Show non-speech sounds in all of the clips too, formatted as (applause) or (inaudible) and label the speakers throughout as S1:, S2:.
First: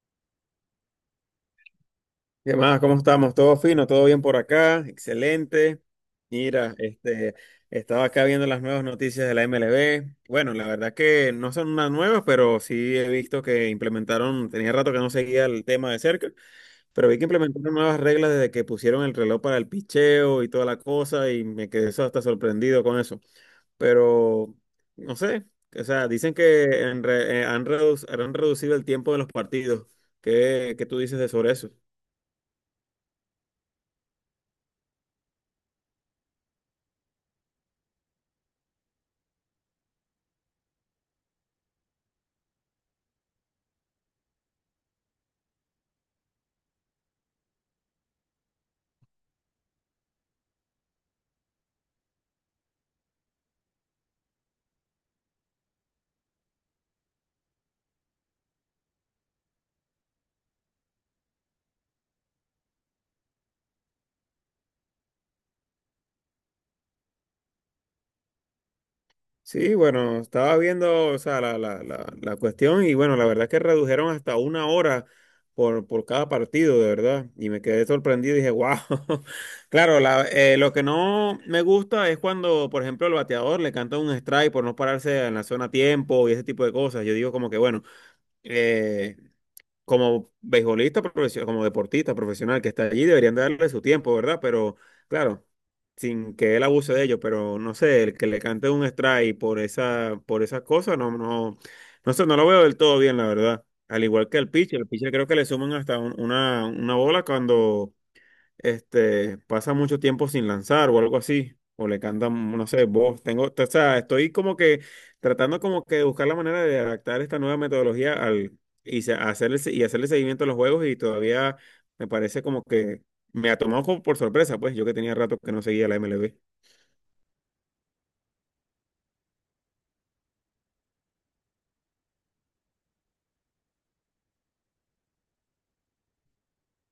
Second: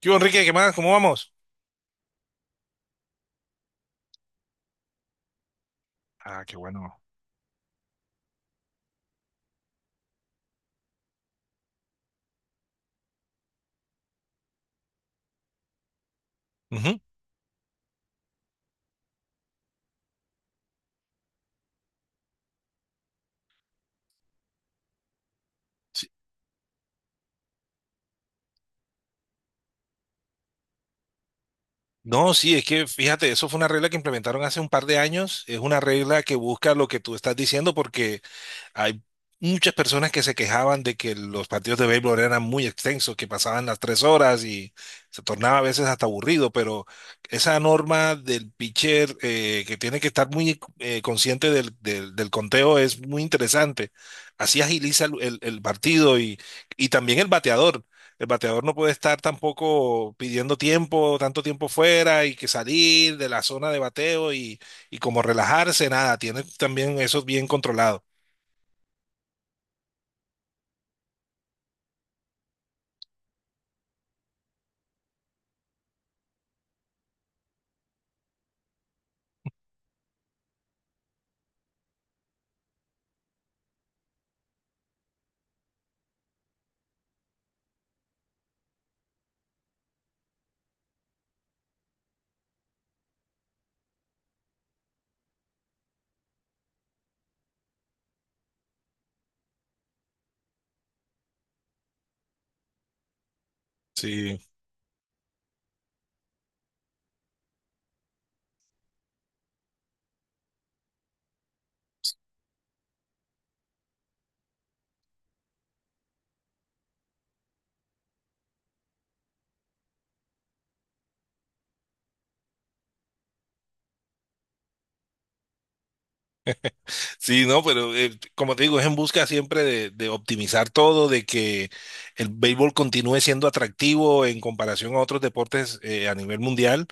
S1: ¿Qué hubo, Enrique? ¿Qué más? ¿Cómo vamos?
S2: ¿Qué más? ¿Cómo estamos? ¿Todo fino? ¿Todo bien por acá? Excelente.
S1: Ah, qué
S2: Mira,
S1: bueno.
S2: este, estaba acá viendo las nuevas noticias de la MLB. Bueno, la verdad que no son unas nuevas, pero sí he visto que implementaron, tenía rato que no seguía el tema de cerca,
S1: Ujú.
S2: pero vi que implementaron nuevas reglas desde que pusieron el reloj para el picheo y toda la cosa, y me quedé hasta sorprendido con eso. Pero, no sé, o sea,
S1: Sí.
S2: dicen que en re- han, reduc- han reducido el tiempo de los partidos. ¿Qué tú dices de sobre eso?
S1: No, sí, es que fíjate, eso fue una regla que implementaron hace un par de años. Es una regla que busca lo que tú estás diciendo porque hay muchas personas que se quejaban de que los partidos de béisbol eran muy extensos, que pasaban las 3 horas y se tornaba a veces hasta aburrido, pero esa norma del pitcher que tiene que estar muy consciente del conteo es muy interesante. Así agiliza el partido y también el bateador. El bateador no puede estar tampoco pidiendo tiempo, tanto tiempo fuera y que salir de la zona de bateo y como relajarse, nada, tiene también eso bien controlado.
S2: Sí, bueno, estaba viendo, o sea, la cuestión y bueno, la verdad es que redujeron hasta una hora por cada partido, de verdad. Y me quedé sorprendido y dije, wow. (laughs) Claro, lo que no me gusta es cuando, por ejemplo, el bateador le canta un strike por no pararse en la zona a tiempo y ese tipo de cosas. Yo digo como que, bueno, eh, como beisbolista, como deportista profesional que está allí, deberían darle su tiempo, ¿verdad? Pero claro, sin que él abuse de ello, pero no sé, el que le cante un strike por esas cosas, no, no, no sé, no lo veo del todo bien, la verdad. Al igual
S1: Sí,
S2: que el pitcher creo que le suman hasta una bola cuando este, pasa mucho tiempo sin lanzar o algo así, o le cantan, no sé, voz. Tengo, o sea, estoy como que tratando como que de buscar la manera de adaptar esta nueva metodología al, y hacerle seguimiento a los juegos y todavía me parece como que me ha tomado como por sorpresa, pues yo que tenía rato que no seguía la MLB.
S1: sí, no, pero como te digo, es en busca siempre de optimizar todo, de que el béisbol continúe siendo atractivo en comparación a otros deportes a nivel mundial,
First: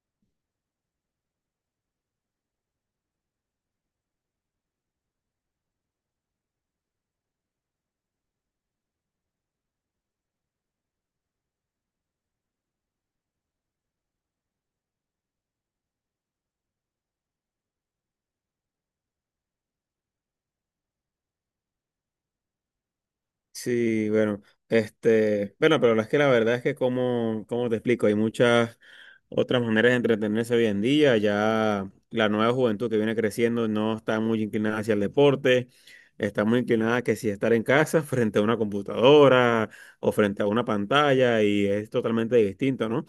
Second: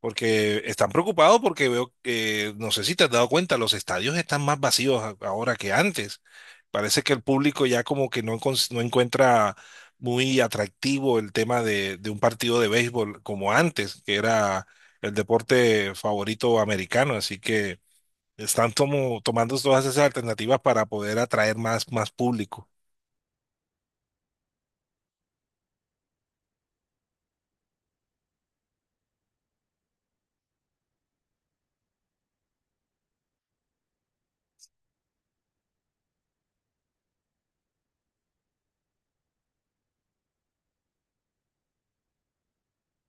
S1: porque están preocupados porque veo, que, no sé si te has dado cuenta, los estadios están más vacíos ahora que antes. Parece que el público ya como que no, no encuentra muy atractivo el tema de un partido de béisbol como antes, que era el deporte favorito americano, así que... Están tomando todas esas alternativas para poder atraer más público.
S2: Sí, bueno, este, bueno, pero es que la verdad es que como te explico, hay muchas otras maneras de entretenerse hoy en día, ya la nueva juventud que viene creciendo no está muy inclinada hacia el deporte, está muy inclinada que si estar en casa (laughs) frente a una computadora o frente a una pantalla y es totalmente distinto, ¿no?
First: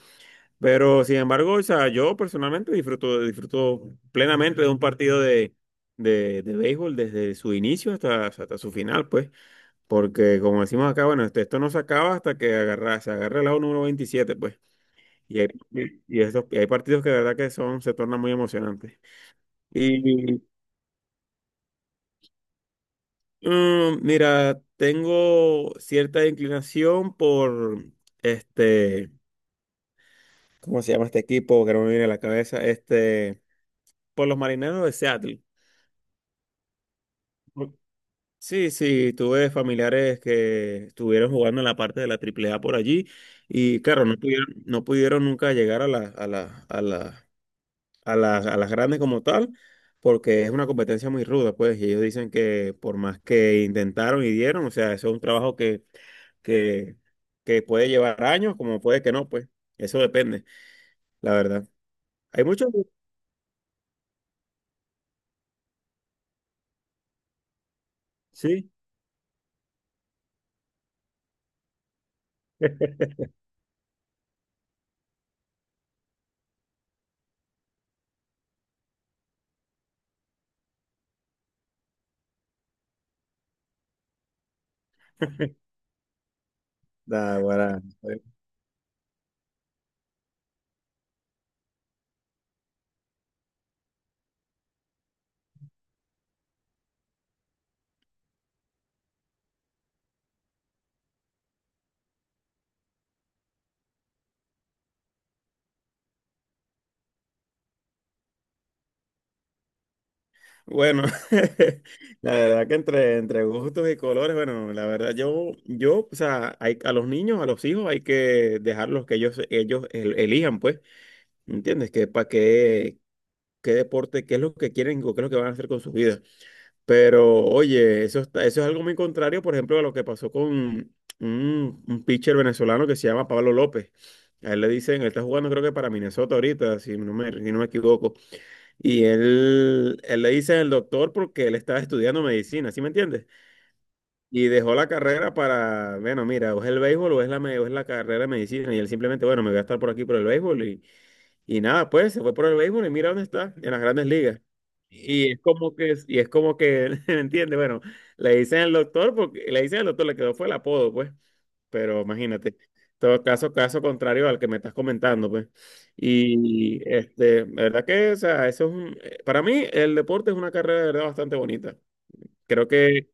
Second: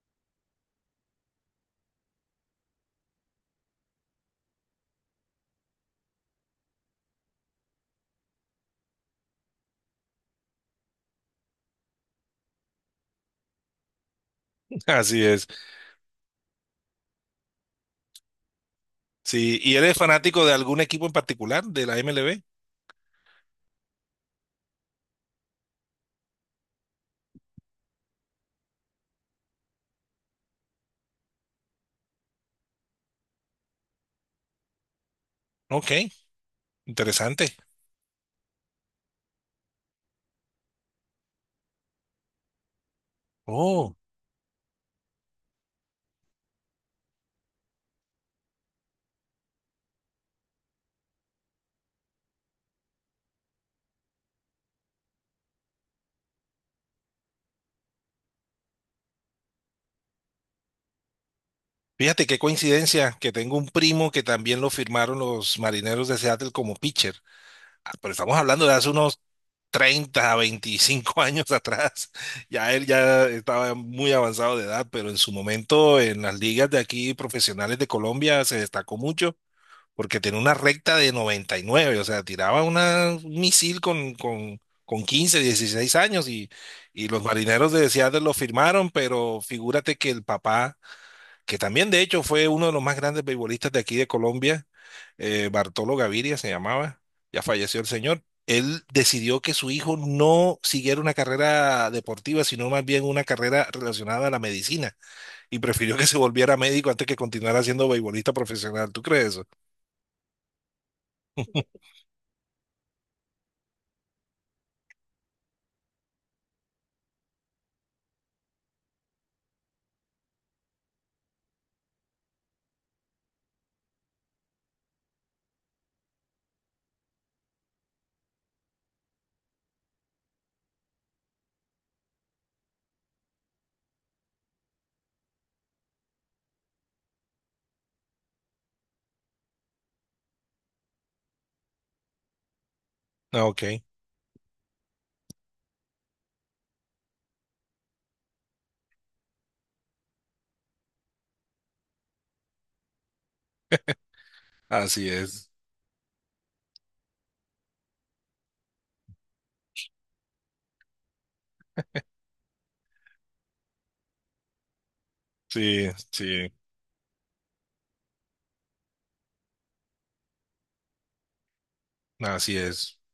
S2: Pero sin embargo, o sea, yo personalmente disfruto plenamente de un partido de, béisbol desde su inicio hasta su final, pues. Porque como decimos acá, bueno, esto no se acaba hasta que se agarre el lado número 27, pues.
S1: (laughs) Así
S2: Y
S1: es.
S2: hay, y hay partidos que de verdad que son, se tornan muy emocionantes.
S1: Sí, ¿y eres
S2: Y
S1: fanático de algún equipo en particular de la MLB?
S2: mira, tengo cierta inclinación por este, ¿cómo se llama este equipo? Que no me viene a la cabeza, este, por los Marineros de Seattle.
S1: Ok, interesante.
S2: Por- Sí, sí, tuve familiares que estuvieron jugando en la parte de la AAA por allí y
S1: Oh,
S2: claro, no pudieron nunca llegar a la, a la, a la a las grandes como tal, porque es una competencia muy ruda, pues, y ellos dicen que por más que intentaron y dieron, o sea, eso es un trabajo que, que puede llevar años, como puede que no, pues, eso depende, la verdad.
S1: fíjate qué
S2: Hay muchos,
S1: coincidencia que tengo un primo que también lo firmaron los Marineros de Seattle como pitcher. Ah, pero estamos hablando
S2: sí.
S1: de hace unos 30 a 25 (laughs) años atrás. Ya él
S2: (laughs)
S1: ya estaba muy avanzado de edad, pero en su momento en las ligas de aquí profesionales de Colombia se destacó mucho porque tenía una recta de 99, o sea, tiraba una, un misil con 15, 16 años y los marineros
S2: Naguará.
S1: de Seattle lo firmaron, pero figúrate que el papá, que también de hecho fue uno de los más grandes beisbolistas de aquí de Colombia, Bartolo Gaviria se llamaba, ya falleció el señor. Él decidió que su hijo no siguiera una carrera deportiva, sino más bien una carrera relacionada a la medicina, y prefirió que se volviera médico antes que continuara siendo beisbolista profesional. ¿Tú crees eso?
S2: Bueno, (laughs) la verdad que entre gustos y colores, bueno, la verdad o sea, hay, a los niños, a los hijos hay que dejarlos que ellos elijan, pues, ¿entiendes? Qué deporte, qué es lo que quieren o qué es lo que van a hacer con sus vidas. Pero oye, eso está, eso es algo muy contrario, por ejemplo, a lo que pasó con un pitcher venezolano que se llama Pablo López. A él le dicen, él está jugando creo que para Minnesota ahorita, si no me equivoco. Y él le dice el doctor porque él estaba estudiando medicina, ¿sí me entiendes?
S1: Ah, ok.
S2: Y dejó la carrera para, bueno, mira, o es el béisbol o es o es la carrera de medicina. Y él simplemente, bueno, me voy a estar por aquí por el béisbol y nada, pues se fue por el béisbol y mira dónde está, en las grandes ligas.
S1: Así es,
S2: (laughs) ¿Me entiendes? Bueno, le dicen al doctor, porque le dicen al doctor, le quedó fue el apodo, pues. Pero imagínate, todo caso, caso contrario al que me estás comentando, pues.
S1: sí, sí,
S2: Y este, la verdad que, o sea, eso es un, para mí el deporte es una carrera de verdad bastante bonita.
S1: así
S2: Creo
S1: es.
S2: que,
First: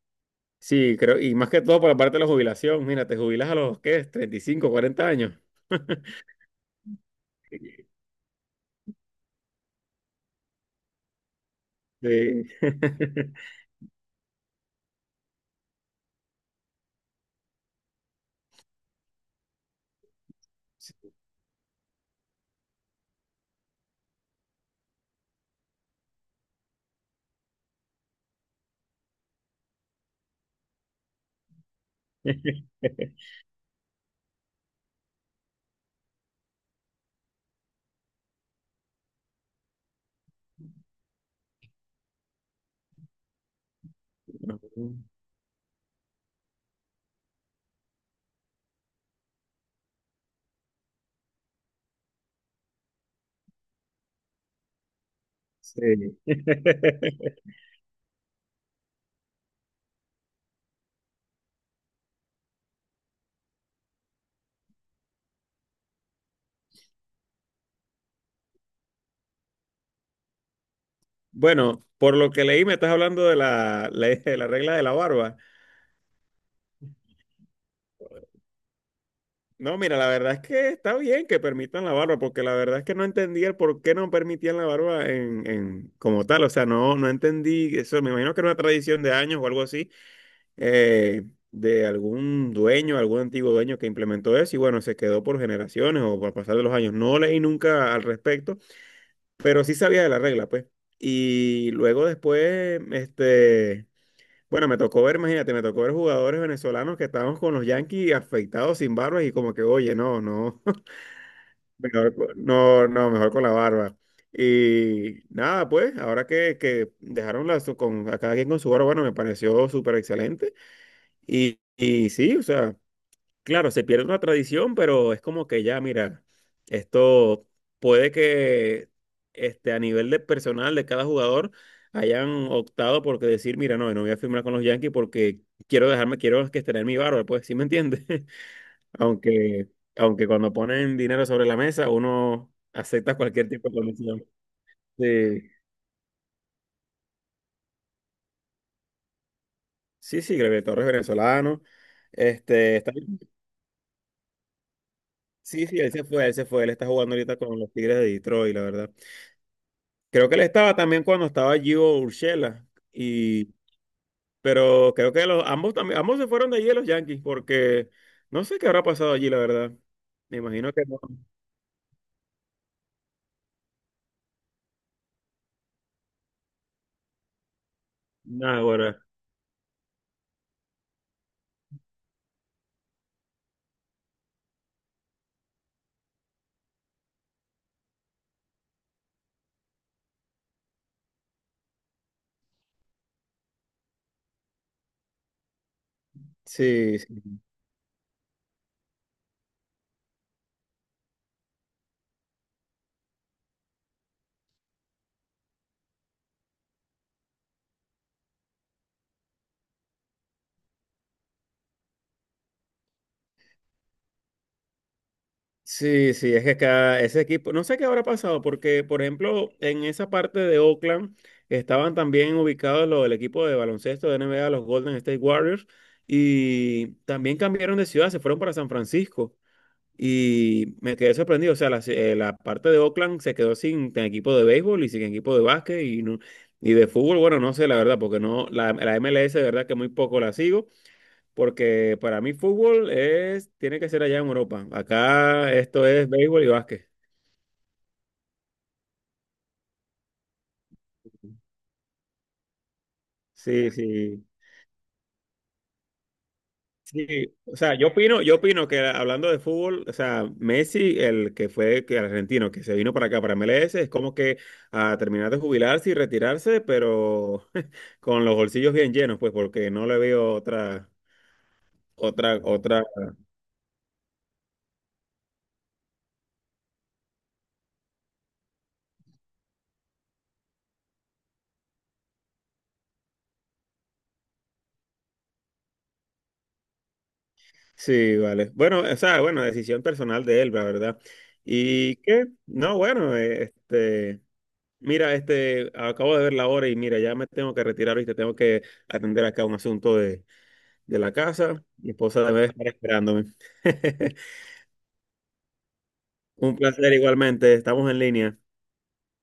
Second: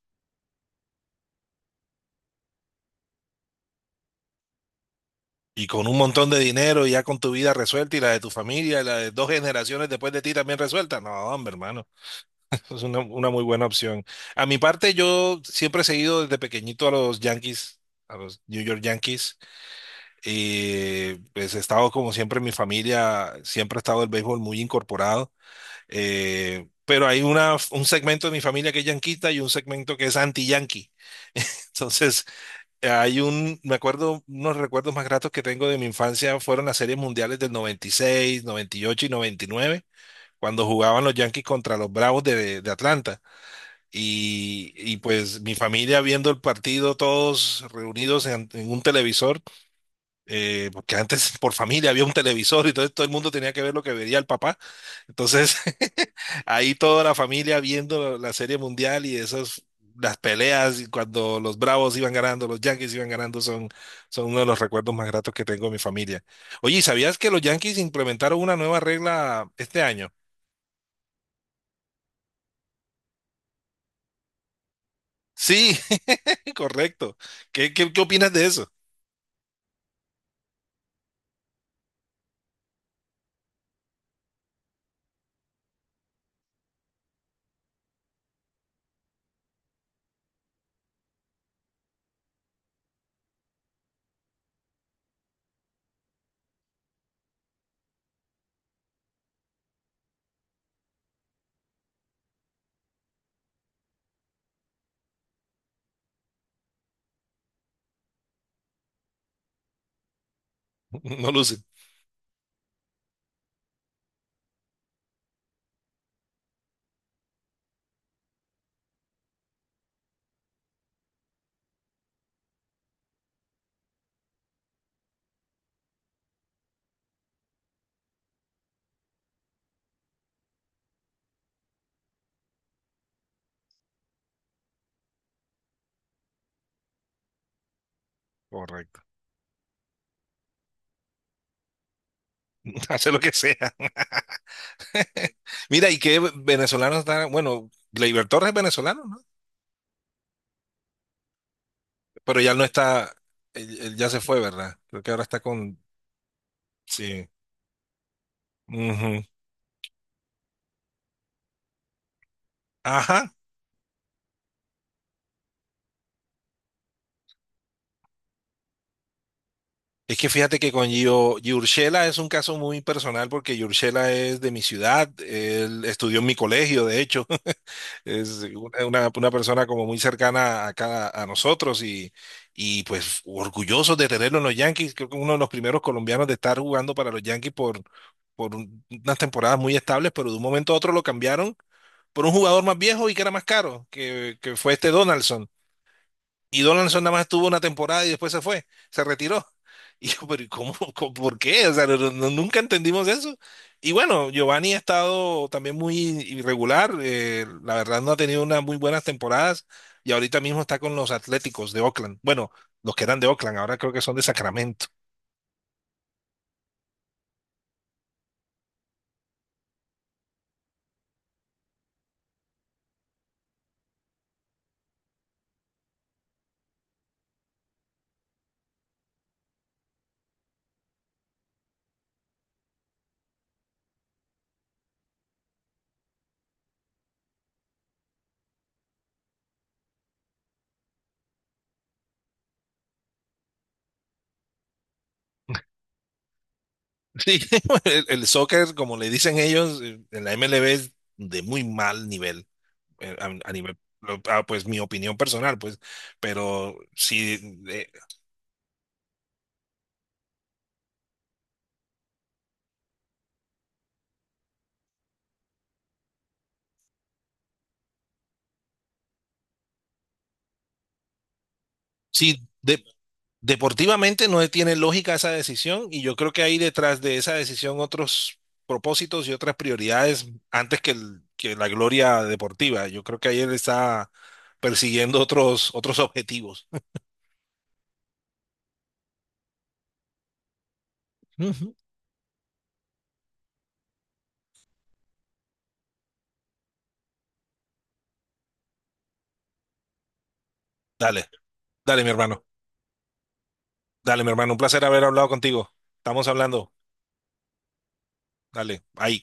S2: sí, creo, y más que todo por la parte de la jubilación, mira, te jubilas a los, ¿qué? Es 35, 40 años.
S1: Y con un montón de dinero, y ya con tu vida resuelta y la de tu familia, y la de dos generaciones después de ti también resuelta. No, hombre, hermano,
S2: Sí.
S1: (laughs) es una muy
S2: (laughs)
S1: buena opción. A mi parte, yo siempre he seguido desde pequeñito a los Yankees, a los New York Yankees, y pues he estado como siempre en mi familia, siempre ha estado el béisbol muy incorporado. Pero hay una, un segmento de mi familia que es yanquita y un segmento que es anti-yankee. (laughs) Entonces,
S2: (laughs)
S1: hay un, me acuerdo, unos recuerdos más gratos que tengo de mi infancia fueron las series mundiales del noventa y seis, noventa y ocho y noventa y nueve, cuando jugaban los Yankees contra los Bravos de Atlanta.
S2: No,
S1: Y pues mi familia viendo el partido, todos reunidos en un televisor porque antes por familia había un televisor y entonces todo el mundo tenía que ver lo que veía el papá. Entonces, (laughs)
S2: sí.
S1: ahí toda la
S2: (laughs)
S1: familia viendo la Serie Mundial y esas, las peleas y cuando los Bravos iban ganando, los Yankees iban ganando, son, son uno de los recuerdos más gratos que tengo de mi familia. Oye, ¿sabías que los Yankees implementaron una nueva regla este año?
S2: Bueno, por lo que leí, me estás hablando de de la regla de la barba.
S1: Sí, (laughs) correcto. ¿Qué opinas de eso?
S2: No, mira, la verdad es que está bien que permitan la barba, porque la verdad es que no entendía el por qué no permitían la barba como tal. O sea, no, no entendí eso. Me imagino que era una tradición de años o algo así, eh, de algún dueño, algún antiguo dueño que implementó eso y bueno, se quedó por generaciones o por pasar de los años. No leí nunca al respecto, pero sí sabía de la regla, pues. Y luego después, este, bueno, me tocó ver, imagínate, me tocó ver jugadores venezolanos que estábamos con los Yankees afeitados sin barbas y como que, oye, no, no, (laughs)
S1: (laughs) No lucen.
S2: mejor, no, no, mejor con la barba. Y nada, pues, ahora que dejaron con, a cada quien con su barba, bueno, me pareció súper excelente. Y sí, o sea. Claro, se pierde una tradición, pero es como que ya, mira, esto puede que este, a nivel de personal de cada jugador hayan optado por que decir, mira, no, no voy a firmar con los Yankees porque quiero dejarme, quiero que tener mi barba, pues, ¿sí me entiendes? (laughs)
S1: Correcto.
S2: Aunque, aunque cuando ponen dinero sobre la mesa, uno
S1: (laughs) Hace
S2: acepta
S1: lo que
S2: cualquier tipo
S1: sea.
S2: de condición.
S1: (laughs)
S2: Sí,
S1: Mira, y que venezolano está, bueno, Gleyber Torres es venezolano, ¿no?
S2: sí, sí, Gabriel Torres venezolano.
S1: Pero ya no
S2: Este,
S1: está, él ya se fue, ¿verdad? Creo que ahora está
S2: sí,
S1: con,
S2: sí, él se fue, él está jugando
S1: sí.
S2: ahorita con los Tigres de Detroit, la verdad.
S1: Ujú.
S2: Creo que él estaba también cuando estaba Gio Urshela
S1: Ajá.
S2: y pero creo que los ambos también ambos se fueron de allí los Yankees porque no sé qué habrá pasado allí, la verdad.
S1: Es que
S2: Me
S1: fíjate que
S2: imagino que
S1: con
S2: no.
S1: Giurchela es un caso muy personal porque Giurchela es de mi ciudad, él estudió en mi colegio, de hecho, es
S2: Nada,
S1: una,
S2: ahora.
S1: una- una persona como muy cercana a cada a nosotros y pues orgullosos de tenerlo en los Yankees. Creo que uno de los primeros colombianos de estar jugando para los Yankees por unas temporadas muy estables, pero de un momento a otro lo cambiaron por un jugador más viejo y que era más caro, que fue este Donaldson. Y
S2: Sí,
S1: Donaldson nada más
S2: sí.
S1: estuvo una temporada y después se fue, se retiró. (laughs) Y yo, pero ¿y por qué? O sea, nunca entendimos eso. Y bueno, Giovanni ha estado también muy irregular, la verdad no ha tenido unas muy buenas temporadas y ahorita mismo está con los Atléticos de Oakland. Bueno, los que eran de Oakland, ahora creo que son de Sacramento.
S2: Sí, sí, es que cada, ese equipo, no sé qué habrá pasado, porque, por ejemplo, en esa parte de Oakland estaban también ubicados los del equipo de baloncesto de NBA, los Golden State Warriors, y también cambiaron de ciudad, se fueron para San Francisco. Y me quedé sorprendido. O sea, la parte de Oakland se quedó sin equipo de béisbol y sin equipo de básquet y, y de fútbol. Bueno, no sé, la verdad, porque no, la MLS, de verdad que muy poco la sigo, porque para mí fútbol es, tiene que ser allá en Europa. Acá esto es béisbol y básquet.
S1: Sí, (laughs) el soccer, como le dicen ellos, en la MLB es de muy mal nivel, a,
S2: Sí,
S1: nivel,
S2: sí.
S1: pues mi opinión personal, pues, pero
S2: Sí, o
S1: sí,
S2: sea, yo opino que hablando de fútbol, o sea, Messi, el que fue que el argentino, que se vino para acá, para MLS, es como que a terminar de jubilarse y retirarse, pero (laughs) con los bolsillos bien llenos, pues, porque no le veo otra, otra,
S1: sí,
S2: otra.
S1: deportivamente no tiene lógica esa decisión y yo creo que hay detrás de esa decisión otros propósitos y otras prioridades antes que, que la gloria deportiva. Yo creo que ahí él está persiguiendo otros objetivos.
S2: Sí, vale. Bueno, o sea, bueno, decisión personal de él, la verdad.
S1: Ujú.
S2: ¿Y qué? No, bueno, este, mira, este, acabo de ver la hora y mira, ya me tengo que retirar, ¿viste? Tengo que atender acá un asunto de la
S1: Dale,
S2: casa. Mi
S1: dale, mi
S2: esposa
S1: hermano.
S2: debe estar esperándome. (laughs)
S1: Dale, mi hermano. Un placer haber hablado contigo. Estamos
S2: Un
S1: hablando.
S2: placer igualmente. Estamos en línea.
S1: Dale, ahí.